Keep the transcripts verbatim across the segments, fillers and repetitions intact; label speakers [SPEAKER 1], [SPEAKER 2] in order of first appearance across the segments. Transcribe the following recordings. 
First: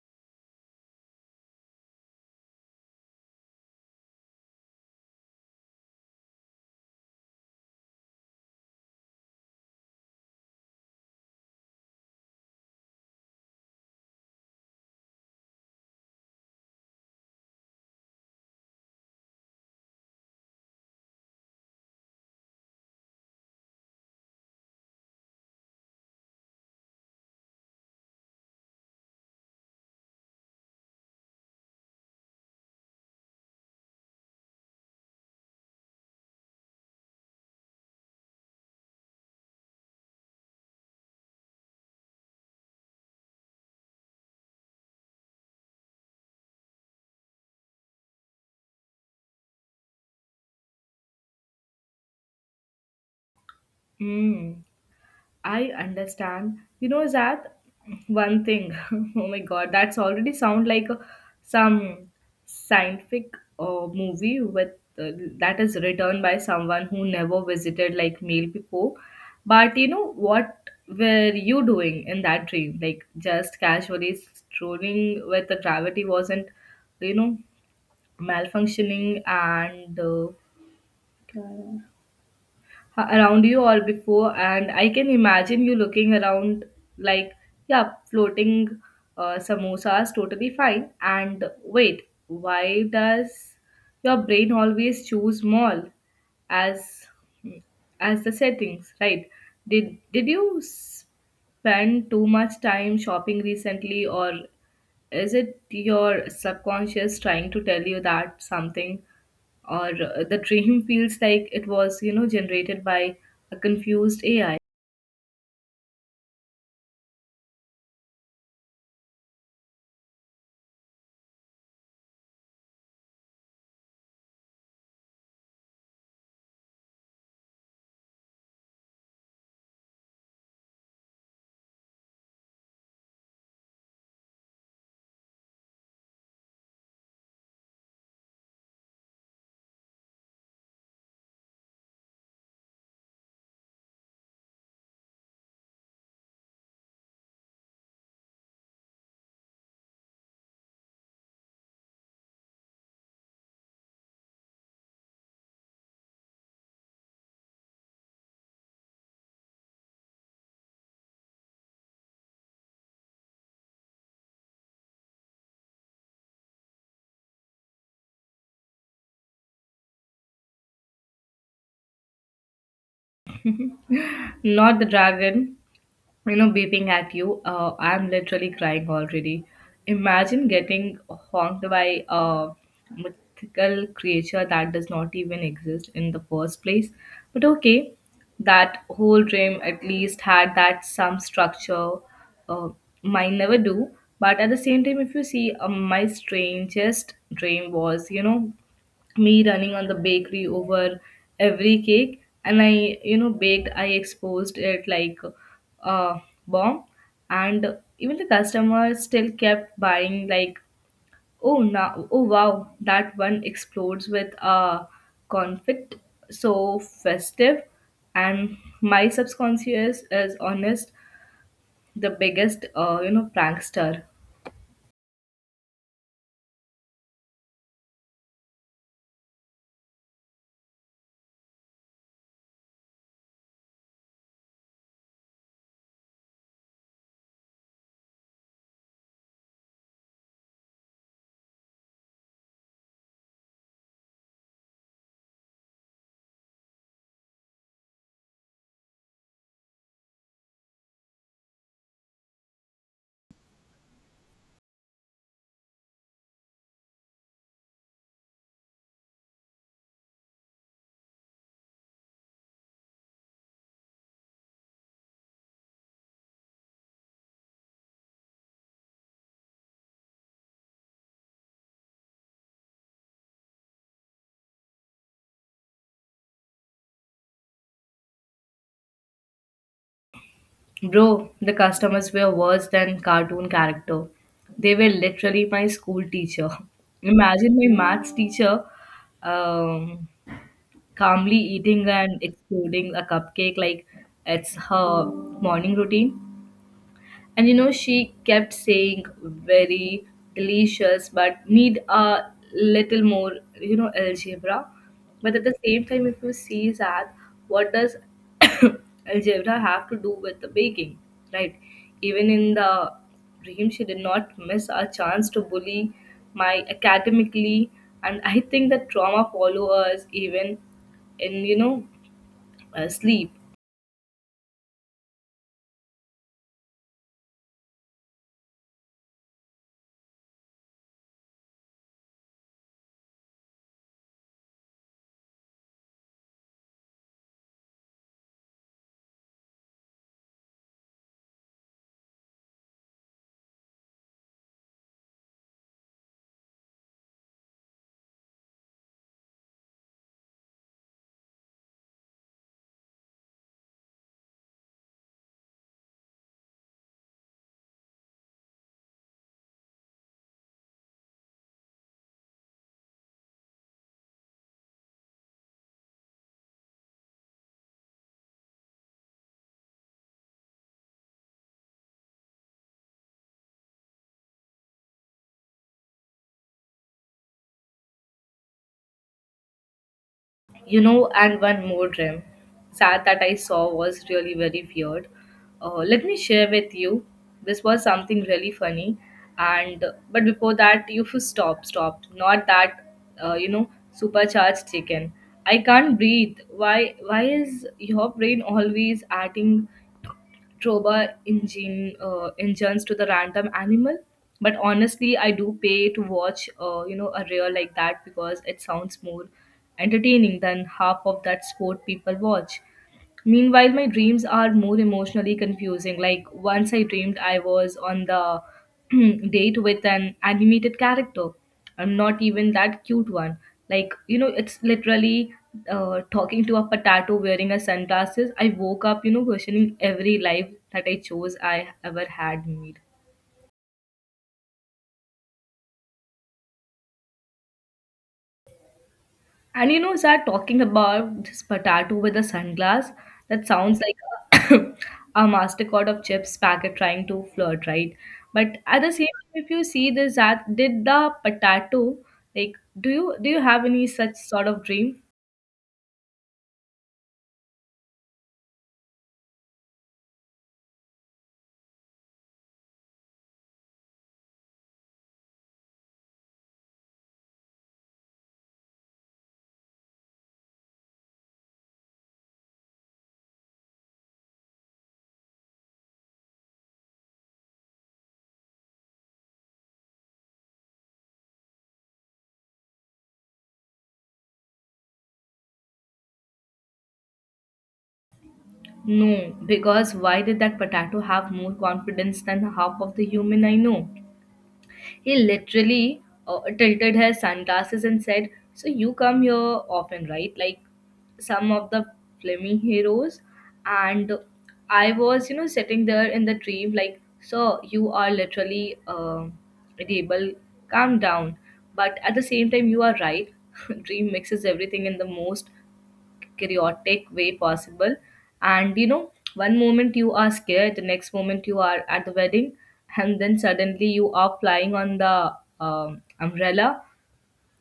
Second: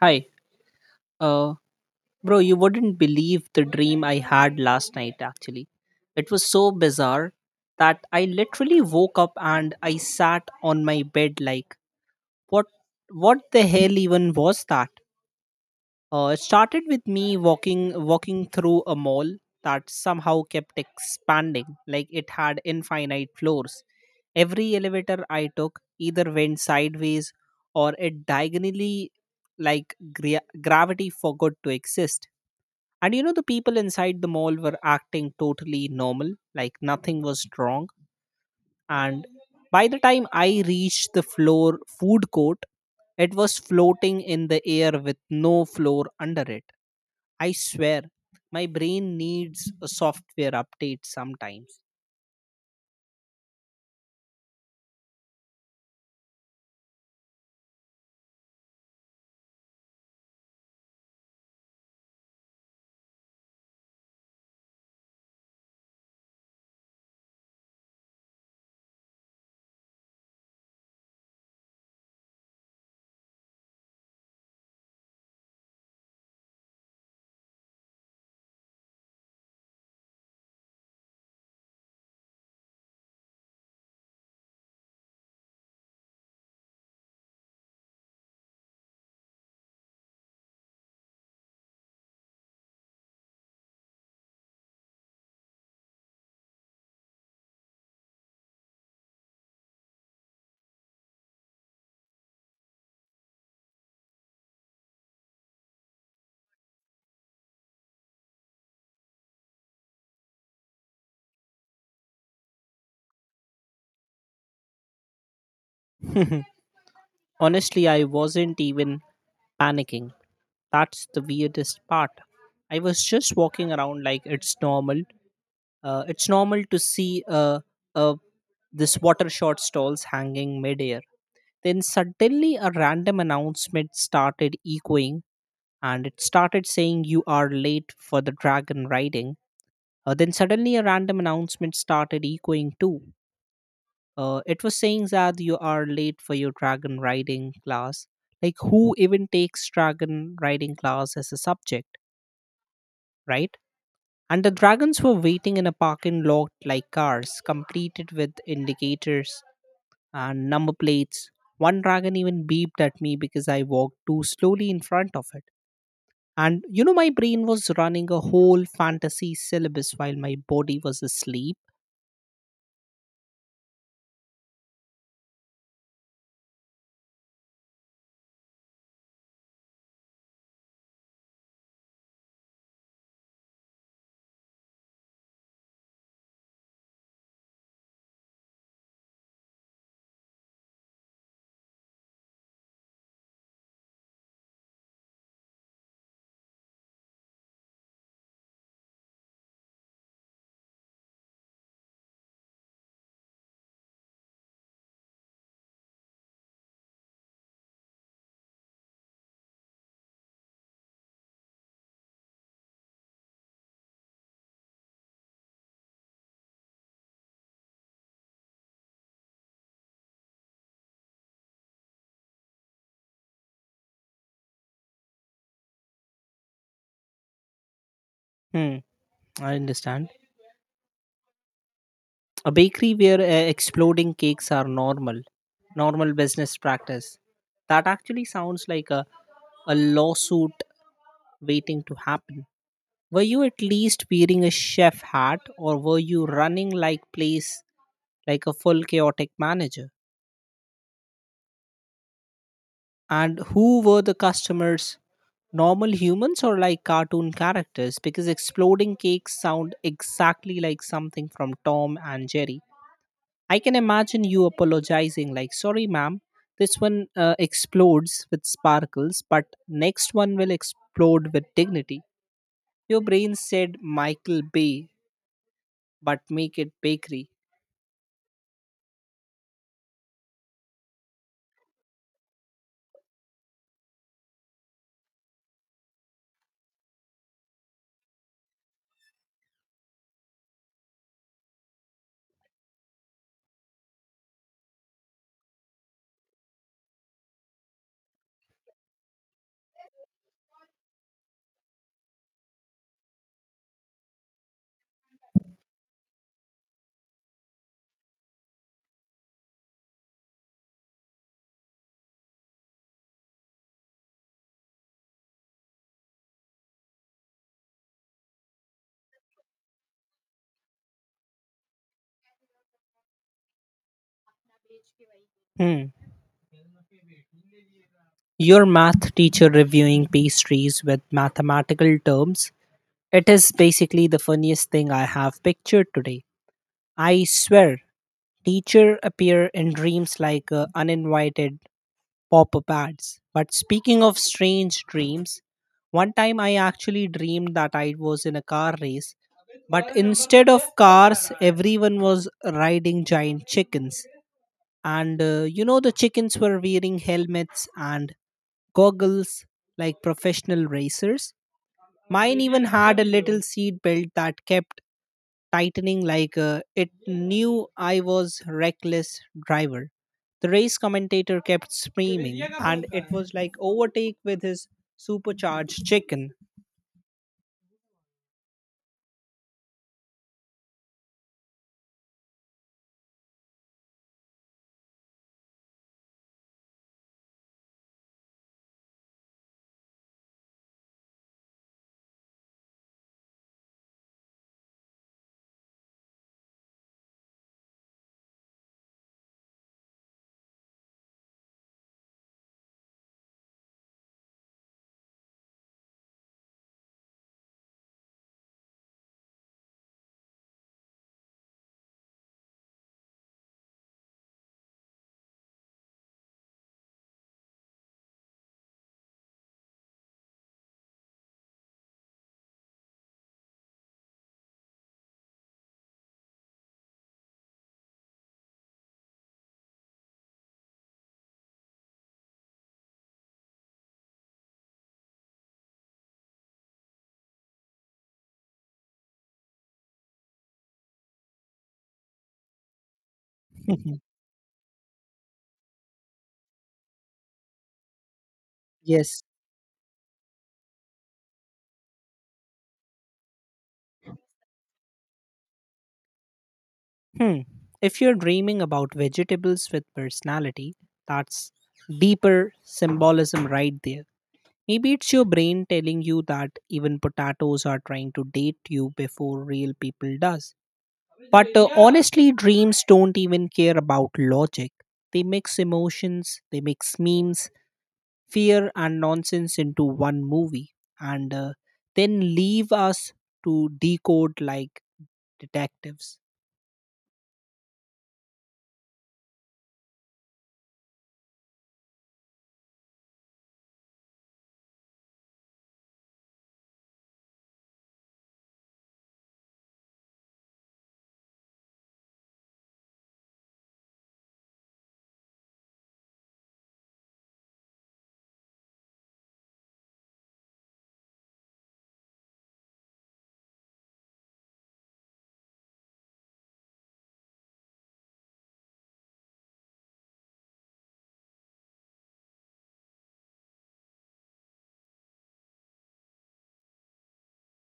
[SPEAKER 1] Hi. Uh, Bro, you wouldn't believe the dream I had last night, actually. It was so bizarre that I literally woke up and I sat on my bed like, what what the hell even was that? Uh, it started with me walking walking through a mall that somehow kept expanding, like it had infinite floors. Every elevator I took either went sideways or it diagonally like gra- gravity forgot to exist. And you know, the people inside the mall were acting totally normal, like nothing was wrong. And by the time I reached the floor food court, it was floating in the air with no floor under it. I swear, my brain needs a software update sometimes.
[SPEAKER 2] Hmm, I understand. You know, that one thing. Oh my God, that's already sound like a, some scientific uh, movie with uh, that is written by someone who never visited like mail before. But you know, what were you doing in that dream? Like just casually strolling with the gravity wasn't, you know, malfunctioning and uh, around you or before and I can imagine you looking around like yeah floating uh, samosas totally fine and wait why does your brain always choose mall as as the settings, right? Did did you spend too much time shopping recently or is it your subconscious trying to tell you that something or uh, the dream feels like it was, you know, generated by a confused A I,
[SPEAKER 1] Honestly, I wasn't even panicking. That's the weirdest part. I was just walking around like it's normal. Uh, it's normal to see a, a this water short stalls hanging midair. Then suddenly a random announcement started echoing and it started saying you are late for the dragon riding. Uh, then suddenly a random announcement started echoing too. Uh, it was saying that you are late for your dragon riding class. Like who even takes dragon riding class as a subject, right? And the dragons were waiting in a parking lot like cars, completed with indicators and number plates. One dragon even beeped at me because I walked too slowly in front of it. And you know, my brain was running a whole fantasy syllabus while my body was asleep.
[SPEAKER 2] not the dragon you know beeping at you, uh, I'm literally crying already. Imagine getting honked by a mythical creature that does not even exist in the first place. But okay, that whole dream at least had that some structure. uh, Mine never do. But at the same time, if you see uh, my strangest dream was, you know, me running on the bakery over every cake and I you know baked, I exposed it like a bomb. And even the customers still kept buying like, oh now, oh wow, that one explodes with a confit, so festive. And my subconscious is honest, the biggest uh, you know prankster.
[SPEAKER 1] Hmm, I understand. A bakery where uh, exploding cakes are normal, normal business practice. That actually sounds like a, a lawsuit waiting to happen. Were you at least wearing a chef hat or were you running like place like a full chaotic manager? And who were the customers? Normal humans or like cartoon characters? Because exploding cakes sound exactly like something from Tom and Jerry. I can imagine you apologizing, like, sorry, ma'am, this one uh, explodes with sparkles, but next one will explode with dignity. Your brain said Michael Bay, but make it bakery.
[SPEAKER 2] Bro, the customers were worse than cartoon character. They were literally my school teacher. Imagine my maths teacher um, calmly eating and exploding a cupcake like it's her morning routine. And you know, she kept saying very delicious, but need a little more, you know, algebra. But at the same time, if you see that, what does algebra have to do with the baking, right? Even in the dream, she did not miss a chance to bully my academically, and I think that trauma follow us even in you know uh, sleep.
[SPEAKER 1] Hmm. Your math teacher reviewing pastries with mathematical terms, it is basically the funniest thing I have pictured today. I swear, teacher appear in dreams like uh, uninvited pop-up ads. But speaking of strange dreams, one time I actually dreamed that I was in a car race, but instead of cars, everyone was riding giant chickens. And uh, you know, the chickens were wearing helmets and goggles like professional racers. Mine even had a little seat belt that kept tightening like uh, it knew I was reckless driver. The race commentator kept screaming, and it was like overtake with his supercharged chicken.
[SPEAKER 2] You know, and one more dream sad that I saw was really very weird. Uh, let me share with you. This was something really funny. And but before that you should stop stop not that uh, you know supercharged chicken. I can't breathe. Why why is your brain always adding Trova engine uh, engines to the random animal? But honestly, I do pay to watch uh, you know a reel like that because it sounds more entertaining than half of that sport people watch. Meanwhile, my dreams are more emotionally confusing. Like once I dreamed I was on the date with an animated character. I'm not even that cute one. Like, you know, it's literally uh, talking to a potato wearing a sunglasses. I woke up, you know, questioning every life that I chose I ever had made. And you know, Zara, talking about this potato with a sunglass, that sounds like a, a MasterCard of chips packet trying to flirt, right? But at the same
[SPEAKER 1] Yes.
[SPEAKER 2] time, if you see this, that did the potato, like, do you do you have any such sort of dream?
[SPEAKER 1] Hmm. If you're dreaming about vegetables with personality, that's deeper symbolism right there. Maybe it's your brain telling you that even potatoes are trying to date you before real people does. But uh, honestly, dreams don't even care about logic. They mix emotions, they mix memes, fear, and nonsense into one movie, and uh, then leave us to decode like detectives.
[SPEAKER 2] No, because why did that potato have more confidence than half of the human I know? He literally uh, tilted his sunglasses and said, so you come here often, right? Like some of the Fleming heroes. And I was, you know, sitting there in the dream, like, so you are literally uh, able, calm down. But at the same time, you are right. Dream mixes everything in the most chaotic way possible. And you know, one moment you are scared, the next moment you are at the wedding, and then suddenly you are flying on the um, umbrella.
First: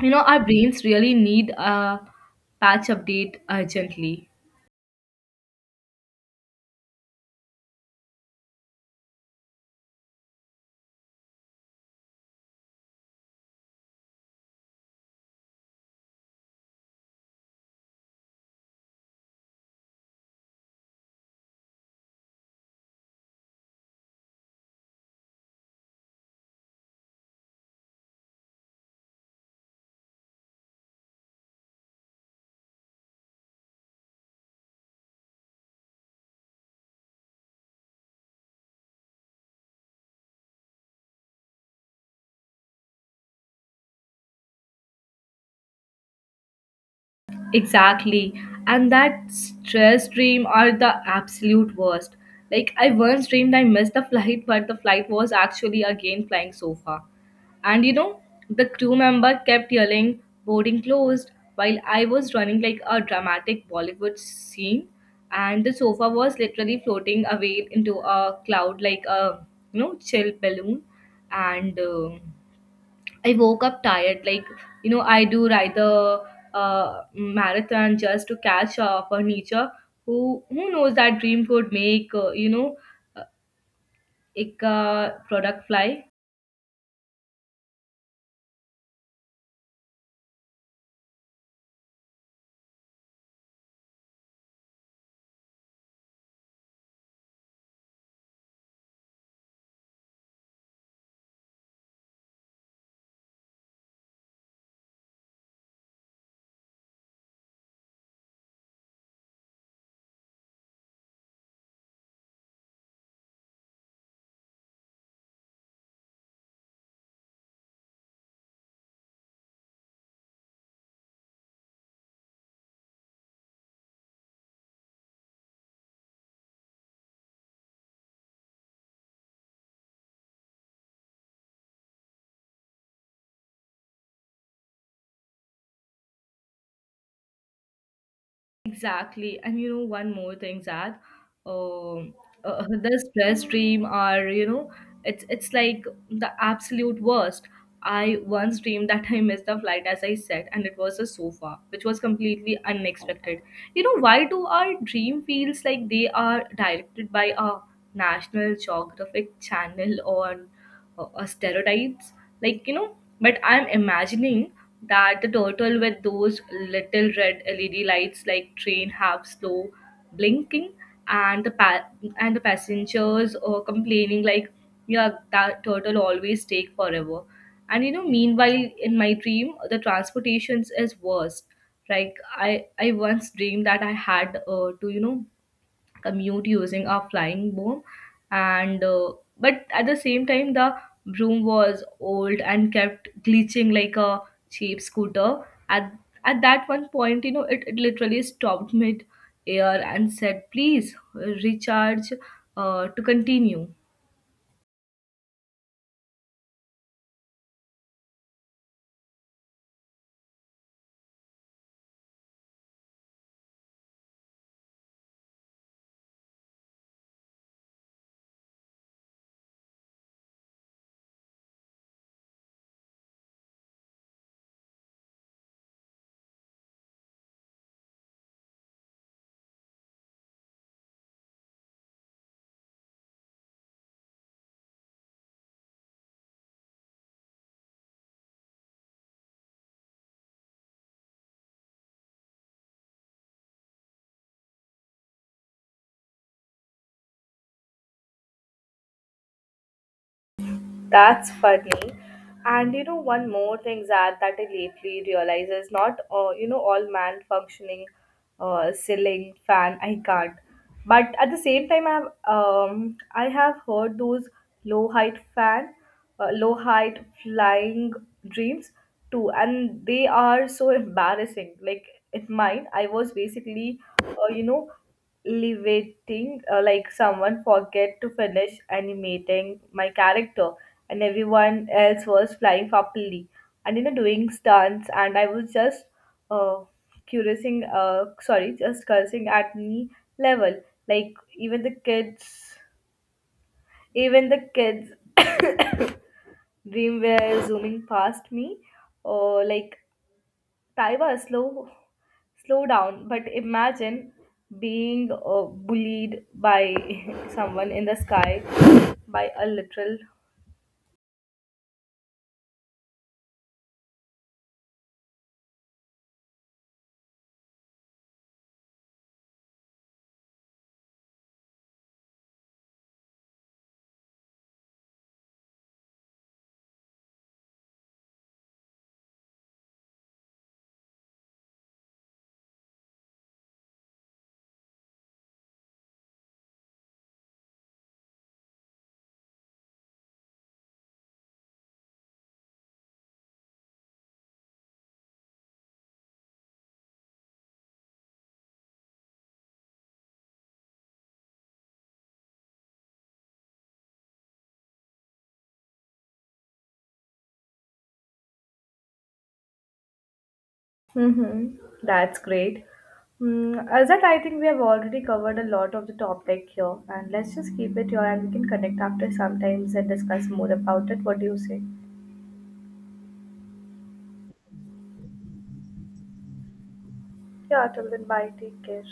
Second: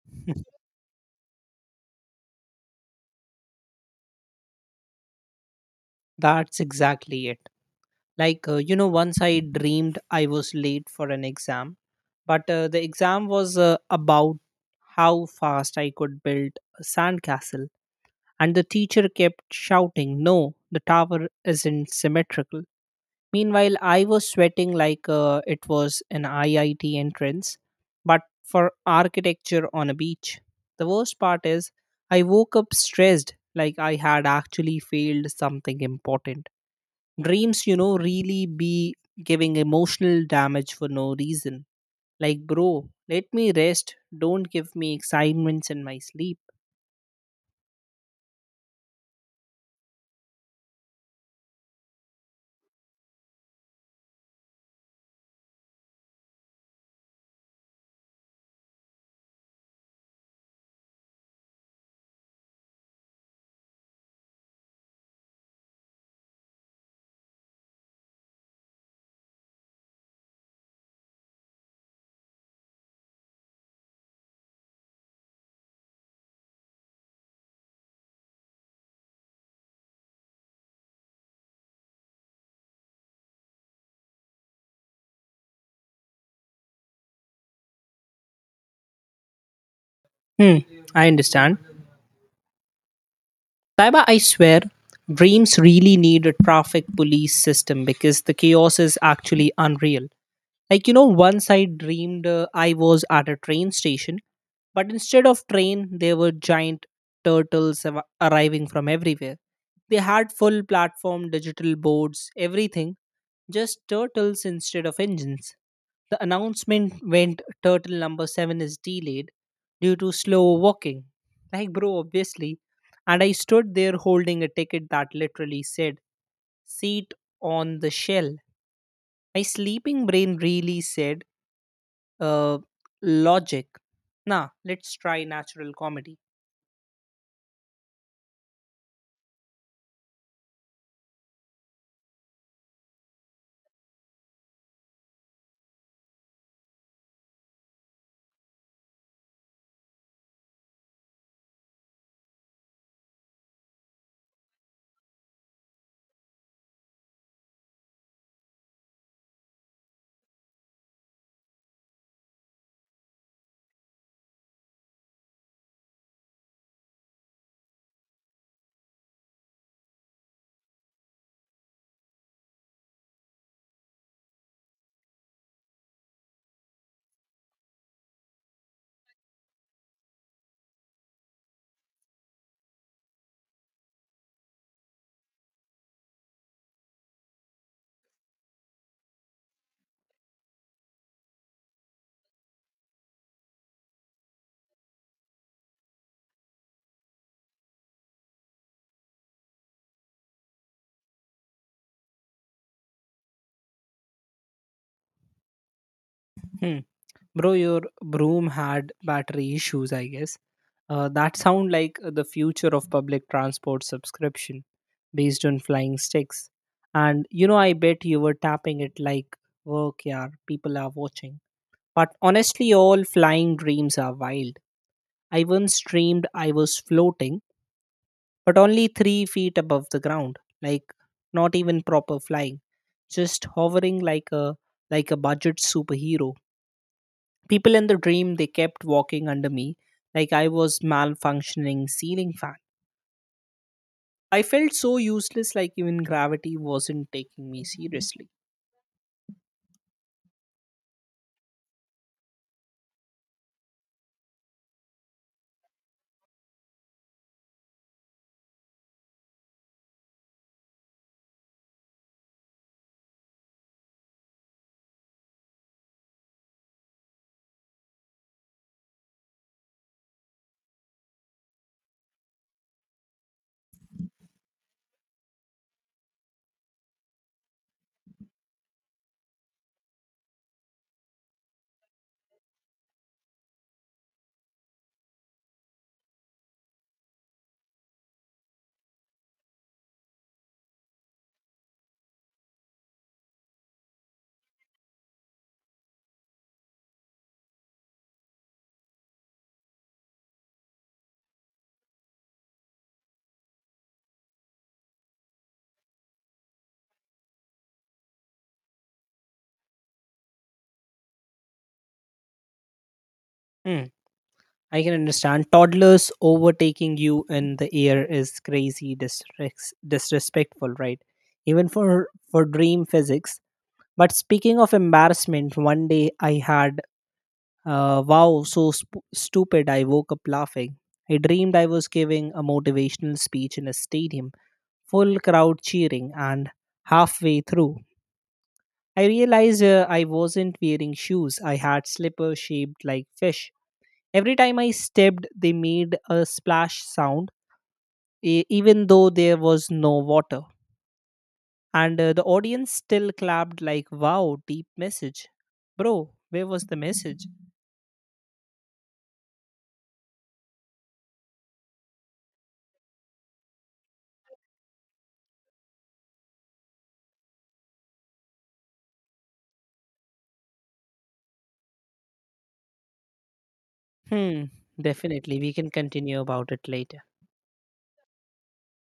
[SPEAKER 2] You know, our brains really need a patch update urgently.
[SPEAKER 1] That's exactly it. Like, uh, you know, once I dreamed I was late for an exam, but uh, the exam was uh, about how fast I could build a sandcastle and the teacher kept shouting, no, the tower isn't symmetrical. Meanwhile, I was sweating like uh, it was an I I T entrance, but for architecture on a beach. The worst part is, I woke up stressed like I had actually failed something important. Dreams, you know, really be giving emotional damage for no reason. Like, bro, let me rest. Don't give me excitements in my sleep.
[SPEAKER 2] Exactly. And that stress dream are the absolute worst. Like I once dreamed I missed the flight, but the flight was actually again flying so far. And you know, the crew member kept yelling, boarding closed, while I was running like a dramatic Bollywood scene. And the sofa was literally floating away into a cloud like a, you know, chill balloon. And um I woke up tired. Like, you know, I do ride the uh, marathon just to catch up on nature. Who who knows that dream could make, uh, you know, uh, a uh, product fly?
[SPEAKER 1] Hmm, I understand. Taiba, I swear, dreams really need a traffic police system because the chaos is actually unreal. Like, you know, once I dreamed uh, I was at a train station, but instead of train, there were giant turtles av- arriving from everywhere. They had full platform, digital boards, everything just turtles instead of engines. The announcement went turtle number seven is delayed due to slow walking. Like, bro, obviously. And I stood there holding a ticket that literally said, seat on the shell. My sleeping brain really said, uh, logic. Nah, let's try natural comedy.
[SPEAKER 2] Exactly. And you know, one more thing, Zad, um, uh, this stress dream are, you know, it's it's like the absolute worst. I once dreamed that I missed the flight, as I said, and it was a sofa, which was completely unexpected. You know, why do our dream feels like they are directed by a National Geographic channel or uh, uh, stereotypes? Like, you know, but I'm imagining that the turtle with those little red L E D lights like train have slow blinking and the pa- and the passengers are complaining like, yeah that turtle always take forever. And you know, meanwhile in my dream the transportations is worse. Like i i once dreamed that I had uh, to you know commute using a flying broom. And uh, But at the same time, the broom was old and kept glitching like a cheap scooter at at that one point, you know, it, it literally stopped mid air and said, please recharge uh, to continue.
[SPEAKER 1] Hmm. Bro, your broom had battery issues, I guess. Uh, that sound like the future of public transport subscription based on flying sticks. And you know, I bet you were tapping it like, work, yeah, people are watching. But honestly, all flying dreams are wild. I once dreamed I was floating, but only three feet above the ground, like not even proper flying, just hovering like a like a budget superhero. People in the dream they kept walking under me, like I was malfunctioning ceiling fan. I felt so useless, like even gravity wasn't taking me seriously.
[SPEAKER 2] That's funny. And you know, one more thing, Zad, that I lately realize is not, uh, you know, all man functioning, uh, ceiling fan. I can't. But at the same time, I have, um, I have heard those low height fan, uh, low height flying dreams too, and they are so embarrassing. Like in mine, I was basically, uh, you know, levating uh, like someone forget to finish animating my character. And everyone else was flying properly and you know doing stunts, and I was just uh cursing uh sorry just cursing at me level. Like even the kids even the kids dream were zooming past me, or like, taiwa, slow slow down. But imagine being uh, bullied by someone in the sky, by a literal.
[SPEAKER 1] Hmm, I can understand. Toddlers overtaking you in the air is crazy, disres- disrespectful, right? Even for for dream physics. But speaking of embarrassment, one day I had uh, wow, so sp- stupid. I woke up laughing. I dreamed I was giving a motivational speech in a stadium, full crowd cheering, and halfway through, I realized uh, I wasn't wearing shoes. I had slippers shaped like fish. Every time I stepped, they made a splash sound, e- even though there was no water. And uh, the audience still clapped, like, wow, deep message. Bro, where was the message?
[SPEAKER 2] Mm-hmm. That's great. Mm, Azad, I think we have already covered a lot of the topic here, and let's just keep it here and we can connect after sometimes and discuss more about it. What do you say?
[SPEAKER 1] Hmm, definitely. We can continue about it later.
[SPEAKER 2] Yeah, till then, bye. Take care.